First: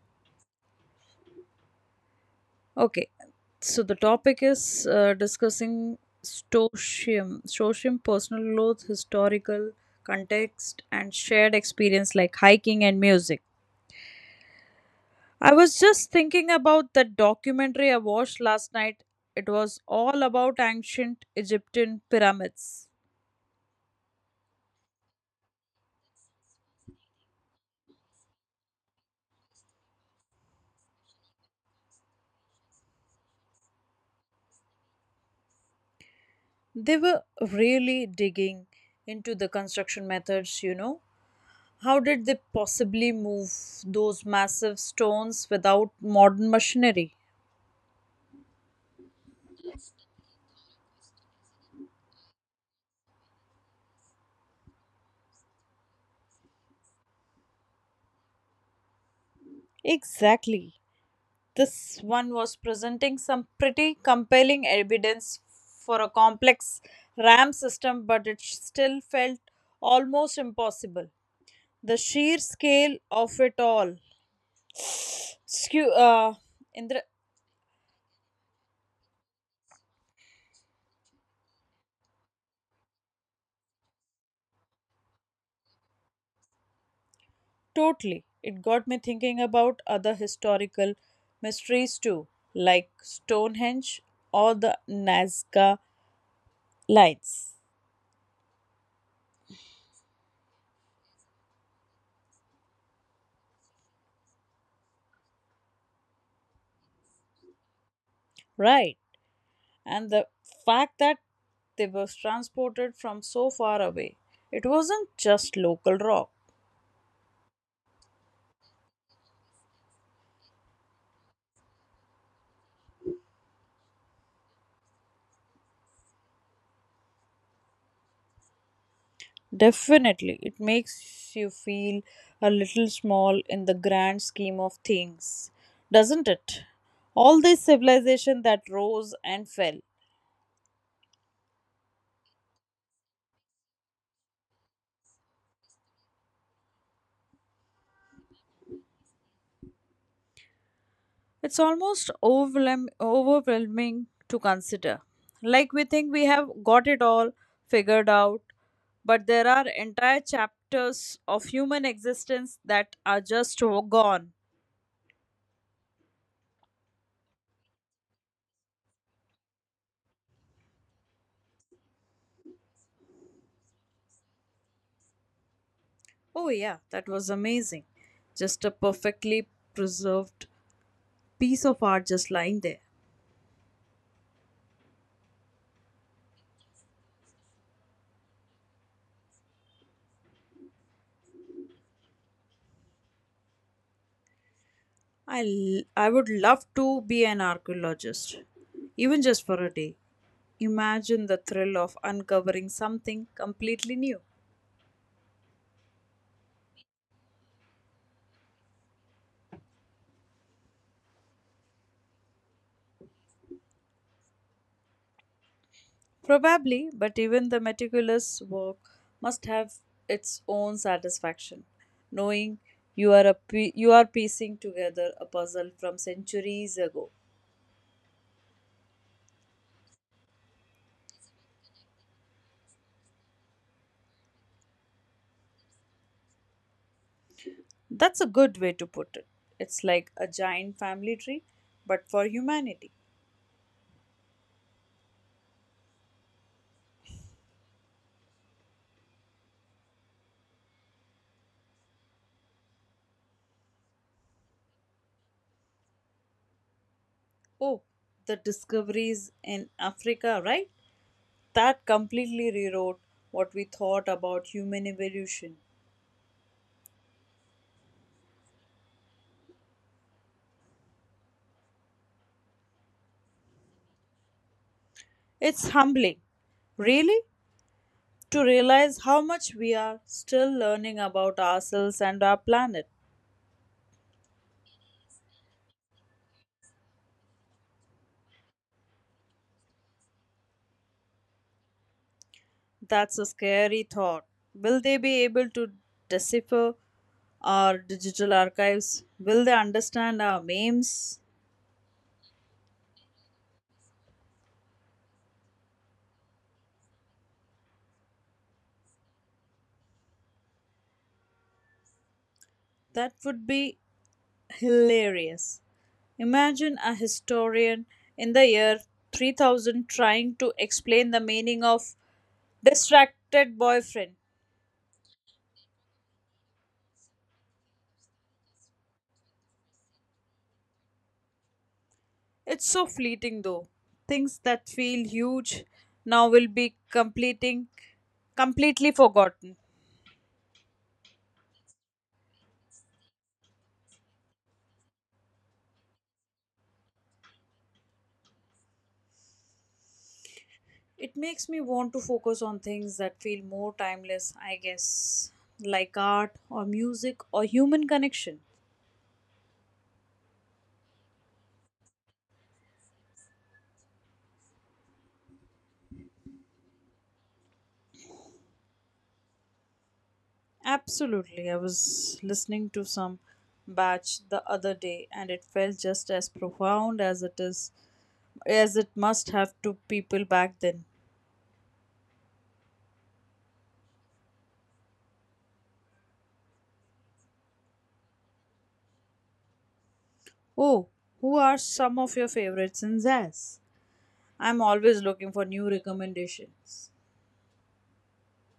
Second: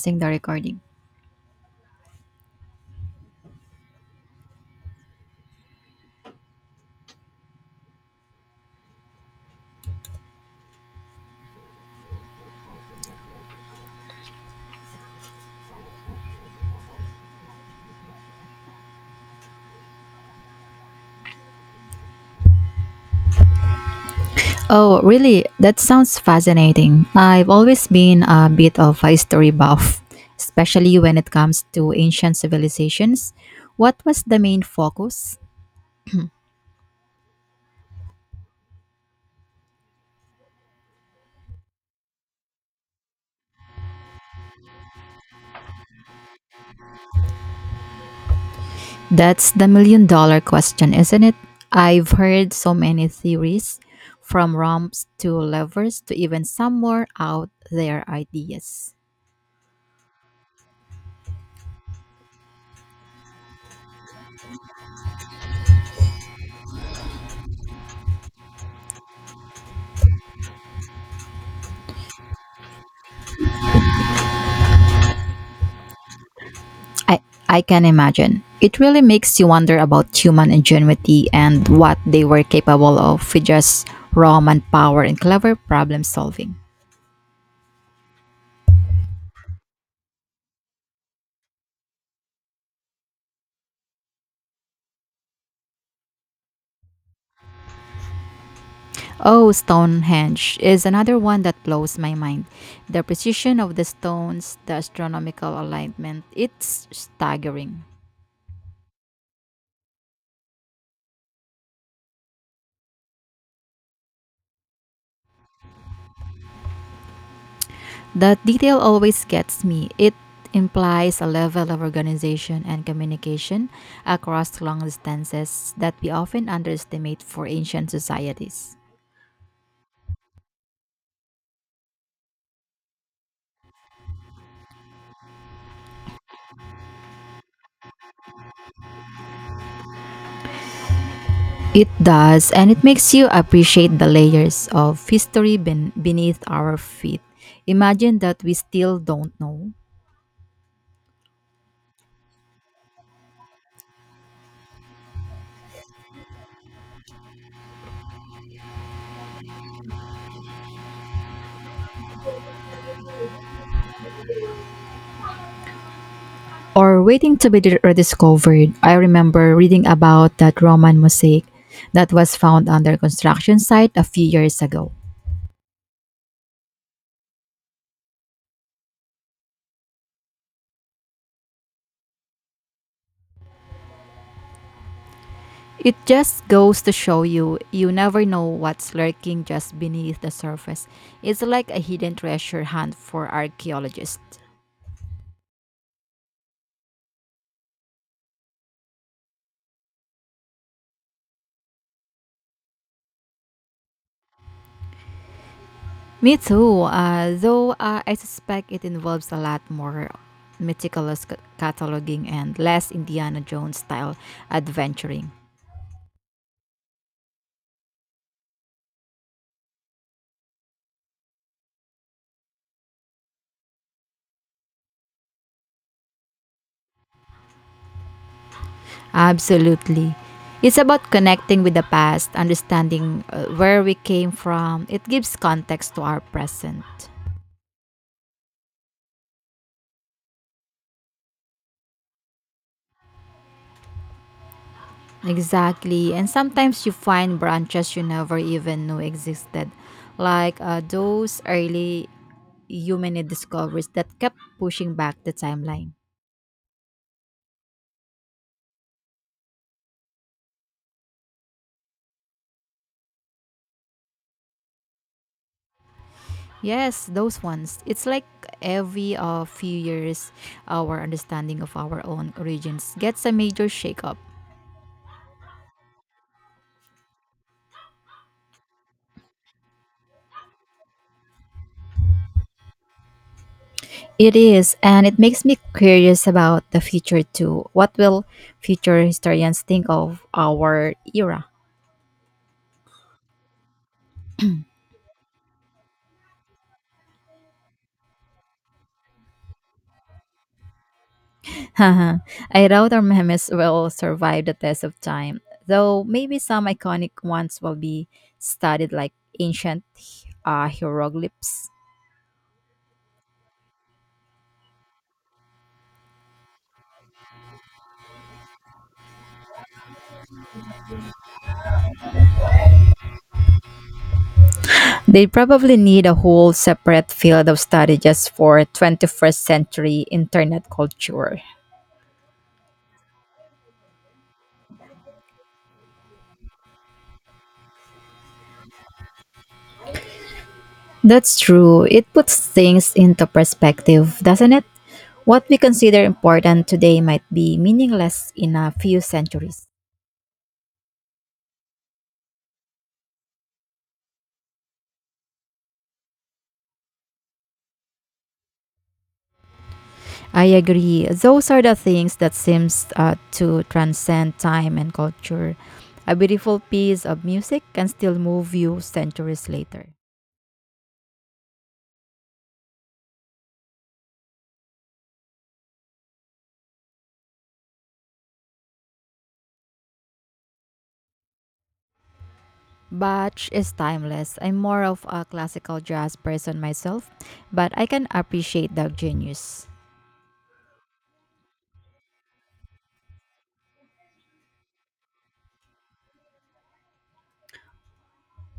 Pausing the recording. Okay, so the topic is discussing Stoicism, personal growth, historical context, and shared experience like hiking and music. I was just thinking about that documentary I watched last night. It was all about ancient Egyptian pyramids. Oh, really? That sounds fascinating. I've always been a bit of a history buff, especially when it comes to ancient civilizations. What was the main focus? They were really digging into the construction methods, How did they possibly move those massive stones without modern machinery? That's the million dollar question, isn't it? I've heard so many theories, from romps to levers to even some more out there ideas. Exactly. This one was presenting some pretty compelling evidence for a complex RAM system, but it still felt almost impossible. The sheer scale of it all. Skew, Indra, I, I can imagine. It really makes you wonder about human ingenuity and what they were capable of with just raw manpower and clever problem solving. totally. It got me thinking about other historical mysteries too, like Stonehenge or the Nazca Lines. Oh, Stonehenge is another one that blows my mind. The precision of the stones, the astronomical alignment, it's staggering. Right, and the fact that they were transported from so far away. It wasn't just local rock. That detail always gets me. It implies a level of organization and communication across long distances that we often underestimate for ancient societies. Definitely, it makes you feel a little small in the grand scheme of things, doesn't it? All this civilization that rose and fell. It does, and it makes you appreciate the layers of history beneath our feet. Imagine that we still don't know. It's almost overwhelming to consider. Like we think we have got it all figured out, but there are entire chapters of human existence that are just gone. Or waiting to be rediscovered. I remember reading about that Roman mosaic that was found under construction site a few years ago. Oh, yeah, that was amazing. Just a perfectly preserved piece of art just lying there. It just goes to show you, you never know what's lurking just beneath the surface. It's like a hidden treasure hunt for archaeologists. I would love to be an archaeologist, even just for a day. Imagine the thrill of uncovering something completely new. Me too, though I suspect it involves a lot more meticulous cataloging and less Indiana Jones style adventuring. Probably, but even the meticulous work must have its own satisfaction, knowing you are piecing together a puzzle from centuries ago. Absolutely. It's about connecting with the past, understanding where we came from. It gives context to our present. That's a good way to put it. It's like a giant family tree, but for humanity. Exactly. And sometimes you find branches you never even knew existed, like those early human discoveries that kept pushing back the timeline. Oh, the discoveries in Africa, right? That completely rewrote what we thought about human evolution. Yes, those ones. It's like every few years, our understanding of our own origins gets a major shakeup. It's humbling. Really? To realize how much we are still learning about ourselves and our planet. It is, and it makes me curious about the future too. What will future historians think of our era? That's a scary thought. Will they be able to decipher our digital archives? Will they understand our memes? I doubt our memes will survive the test of time, though maybe some iconic ones will be studied like ancient hieroglyphs. That would be hilarious. Imagine a historian in the year 3000 trying to explain the meaning of distracted boyfriend. They probably need a whole separate field of study just for 21st century internet culture. It's so fleeting though. Things that feel huge now will be completing completely forgotten. That's true. It puts things into perspective, doesn't it? What we consider important today might be meaningless in a few centuries. It makes me want to focus on things that feel more timeless, I guess, like art or music or human connection. I agree. Those are the things that seems to transcend time and culture. A beautiful piece of music can still move you centuries later. Absolutely. I was listening to some batch the other day and it felt just as profound as it is as it must have to people back then. Bach is timeless. I'm more of a classical jazz person myself, but I can appreciate the genius. Oh, who are some of your favorites in jazz? I'm always looking for new recommendations.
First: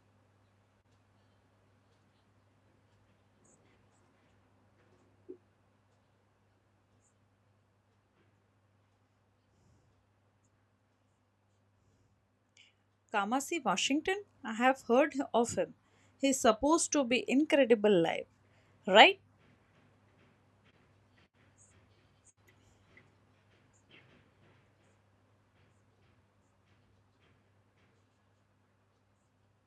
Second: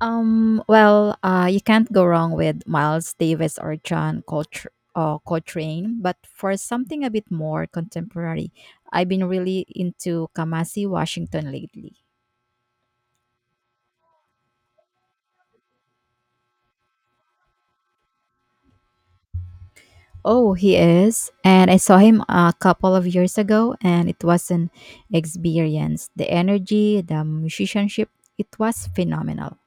Well, you can't go wrong with Miles Davis or John Coltrane, but for something a bit more contemporary, I've been really into Kamasi Washington lately. Kamasi Washington, I have heard of him. He's supposed to be incredible live, right? Oh, he is. And I saw him a couple of years ago, and it was an experience. The energy, the musicianship, it was phenomenal.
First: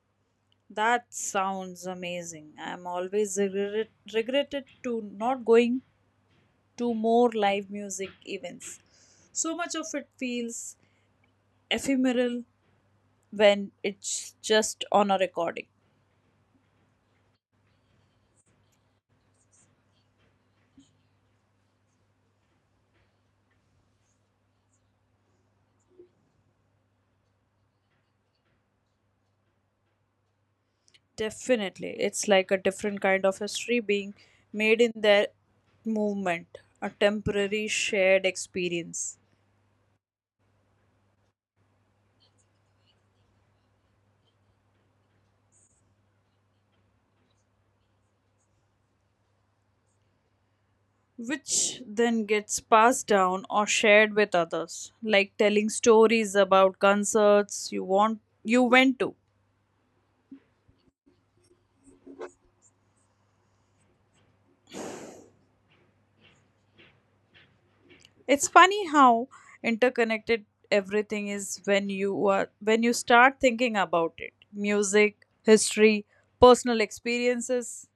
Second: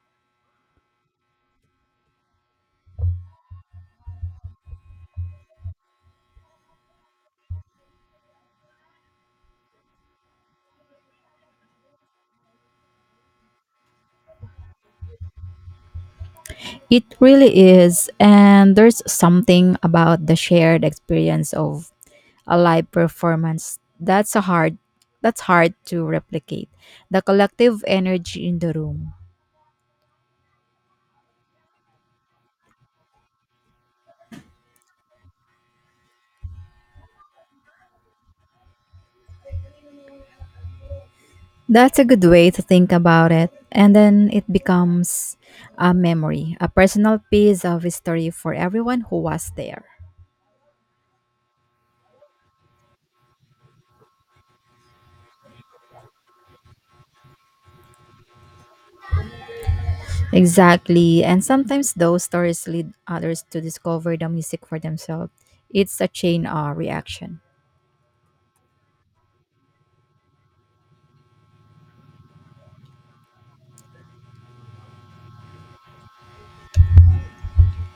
That sounds amazing. Regretted to not going to more live music events. So much of it feels ephemeral when it's just on a recording. It really is. And there's something about the shared experience of a live performance that's hard to replicate. The collective energy in the room. Definitely. It's like a different kind of history being made in that movement, a temporary shared experience, That's a good way to think about it. And then it becomes a memory, a personal piece of history for everyone who was there. which then gets passed down or shared with others, like telling stories about concerts you went to. Exactly. And sometimes those stories lead others to discover the music for themselves. It's a chain reaction. It's funny how interconnected everything is when you start thinking about it. Music, history, personal experiences.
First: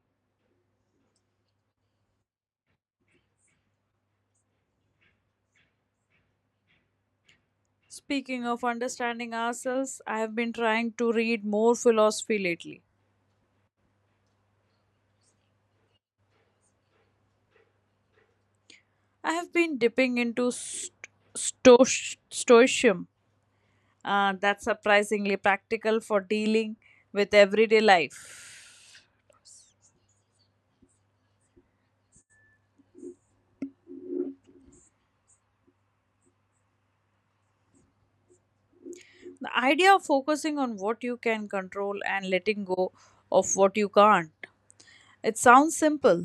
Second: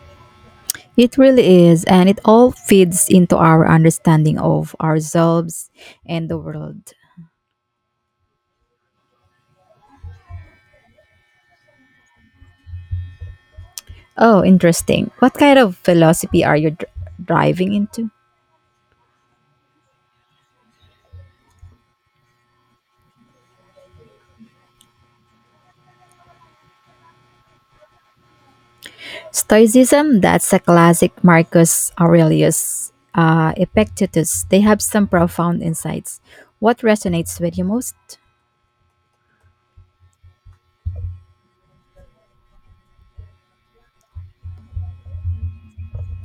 It really is. And it all feeds into our understanding of ourselves and the world. Speaking of understanding ourselves, I have been trying to read more philosophy lately. Oh, interesting. What kind of philosophy are you driving into? I have been dipping into stoicism, that's surprisingly practical for dealing with everyday life. Stoicism, that's a classic Marcus Aurelius, Epictetus. They have some profound insights. What resonates with you most? The idea of focusing on what you can control and letting go of what you can't. It sounds simple,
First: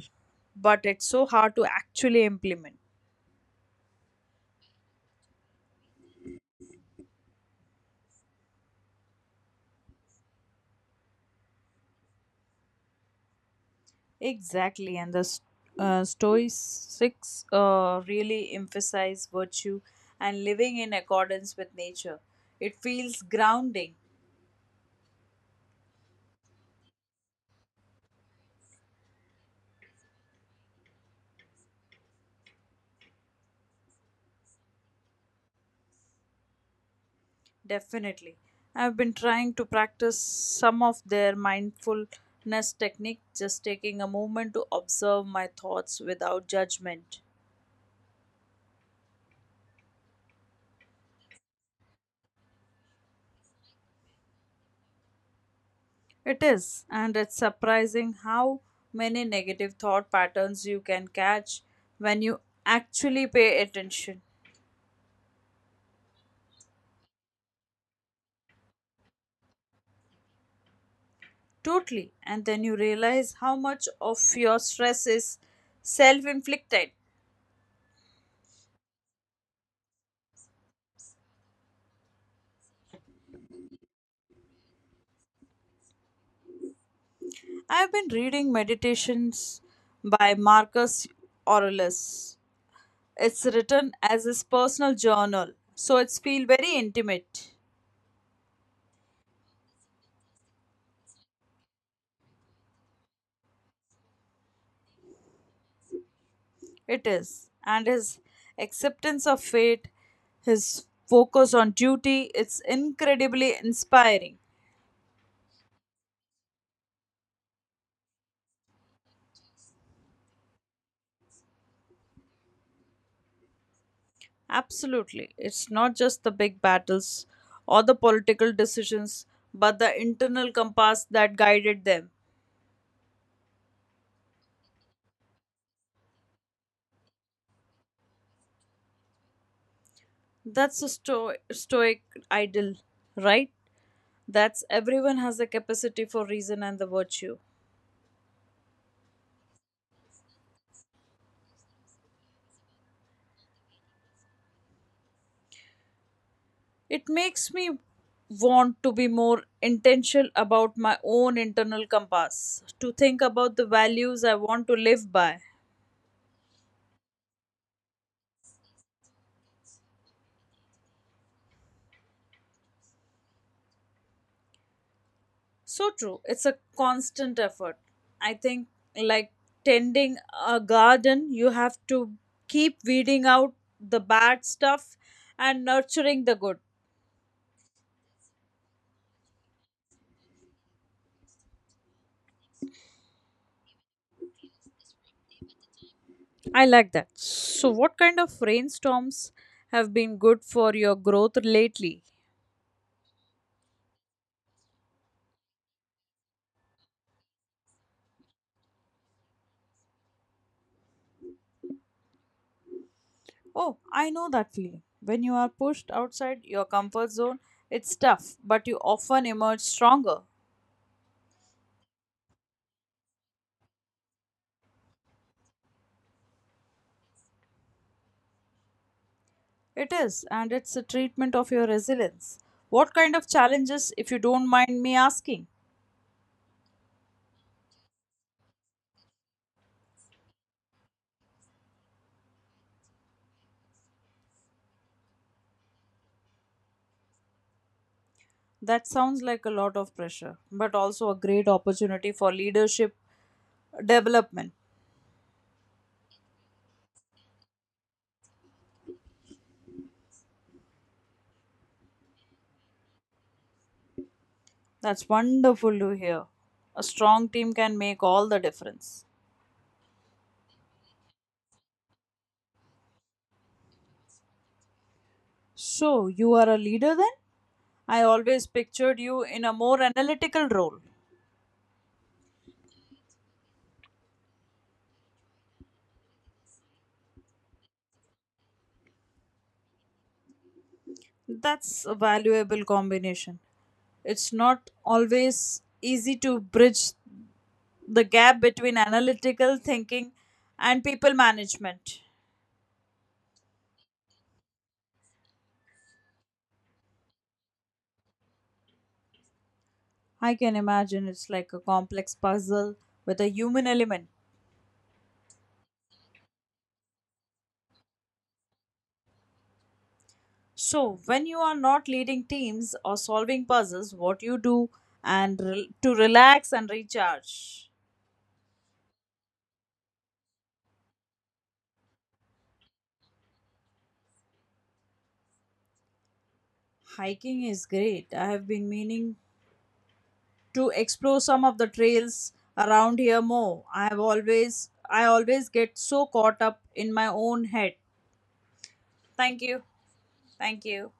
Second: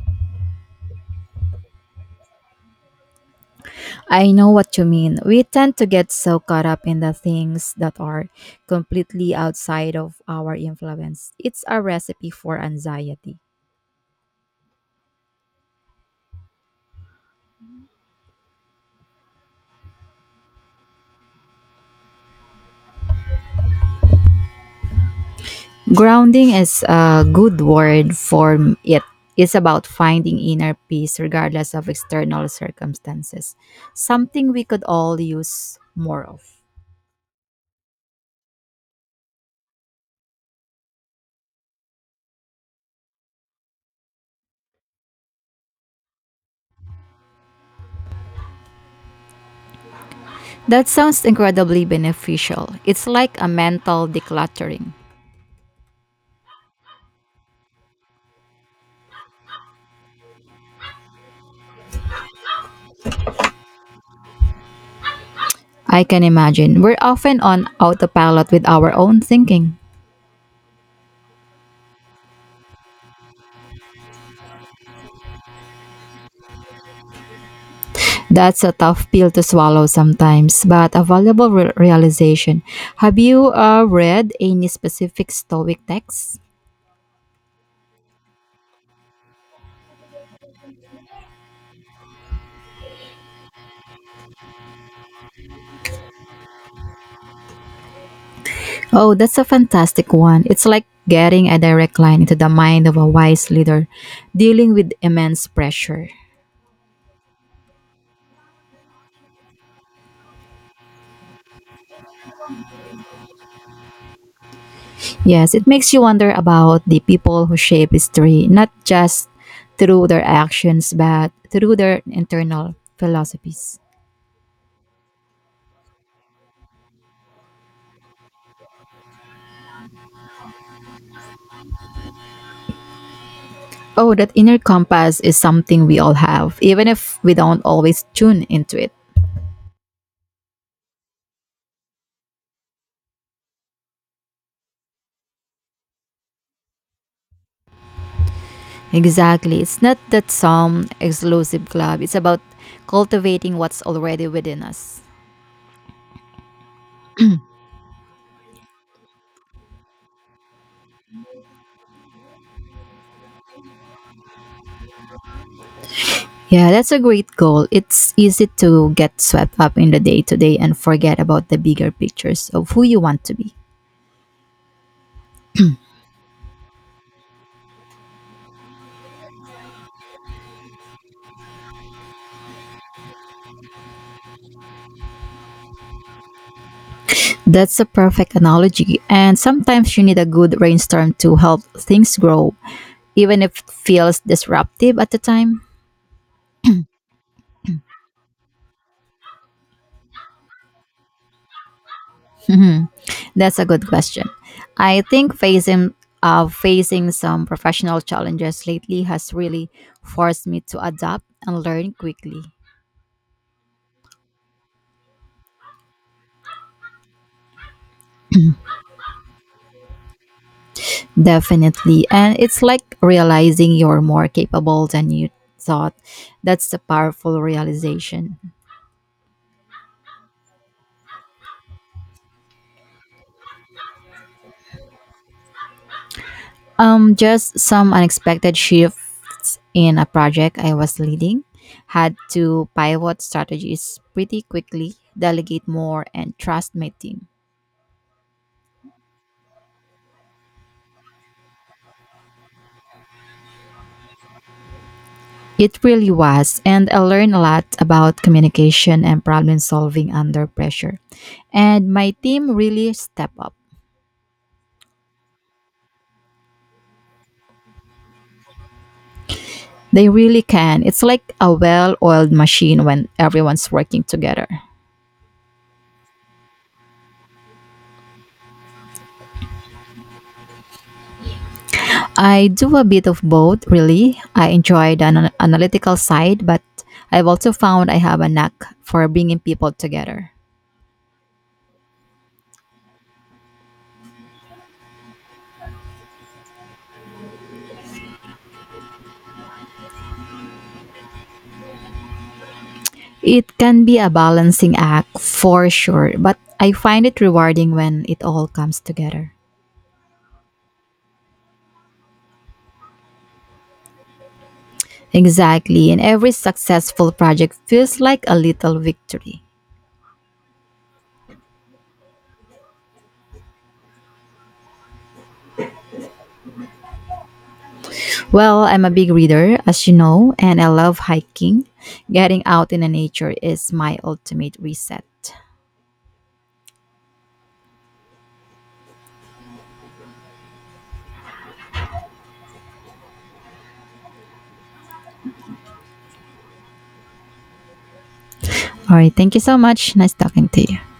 but it's so hard to actually implement. I know what you mean. We tend to get so caught up in the things that are completely outside of our influence. It's a recipe for anxiety. Exactly, and Stoics really emphasize virtue and living in accordance with nature. It feels grounding, Grounding is a good word for it. It's about finding inner peace regardless of external circumstances, something we could all use more of. definitely. I've been trying to practice some of their mindfulness technique, just taking a moment to observe my thoughts without judgment. That sounds incredibly beneficial. It's like a mental decluttering. It is, and it's surprising how many negative thought patterns you can catch when you actually pay attention. I can imagine. We're often on autopilot with our own thinking. Totally. And then you realize how much of your stress is self inflicted. That's a tough pill to swallow sometimes, but a valuable realization. Have you read any specific Stoic texts? I've been reading Meditations by Marcus Aurelius. It's written as his personal journal, so it's feel very intimate. Oh, that's a fantastic one. It's like getting a direct line into the mind of a wise leader dealing with immense pressure. It is. And his acceptance of fate, his focus on duty, it's incredibly inspiring. Yes, it makes you wonder about the people who shape history, not just through their actions, but through their internal philosophies. Absolutely. It's not just the big battles or the political decisions, but the internal compass that guided them. Oh, that inner compass is something we all have, even if we don't always tune into it. Stoic ideal, right? That's everyone has the capacity for reason and the virtue. Exactly. It's not that some exclusive club, it's about cultivating what's already within us. It makes me want to be more intentional about my own internal compass, to think about the values I want to live by. Yeah, that's a great goal. It's easy to get swept up in the day to day and forget about the bigger pictures of who you want to be. So true. It's a constant effort. I think, like tending a garden, you have to keep weeding out the bad stuff and nurturing the good. That's a perfect analogy. And sometimes you need a good rainstorm to help things grow, even if it feels disruptive at the time. I like that. So, what kind of rainstorms have been good for your growth lately? That's a good question. I think facing some professional challenges lately has really forced me to adapt and learn quickly. Oh, I know that feeling. When you are pushed outside your comfort zone, it's tough, but you often emerge stronger. Definitely. And it's like realizing you're more capable than you thought. That's a powerful realization. It is, and it's a treatment of your resilience. What kind of challenges, if you don't mind me asking? Just some unexpected shifts in a project I was leading. Had to pivot strategies pretty quickly, delegate more, and trust my team. That sounds like a lot of pressure, but also a great opportunity for leadership development. It really was, and I learned a lot about communication and problem solving under pressure. And my team really step up. That's wonderful to hear. A strong team can make all the difference. They really can. It's like a well oiled machine when everyone's working together. So, you are a leader then? I always pictured you in a more analytical role. I do a bit of both, really. I enjoy the analytical side, but I've also found I have a knack for bringing people together. That's a valuable combination. It's not always easy to bridge the gap between analytical thinking and people management. It can be a balancing act for sure, but I find it rewarding when it all comes together. I can imagine it's like a complex puzzle with a human element. Exactly, and every successful project feels like a little victory. So, when you are not leading teams or solving puzzles, what you do and relax and recharge? Well, I'm a big reader, as you know, and I love hiking. Getting out in the nature is my ultimate reset. Hiking is great. I have been meaning to explore some of the trails around here more. I always get so caught up in my own head. All right, thank you Thank so you. much. Nice talking to Thank you. you.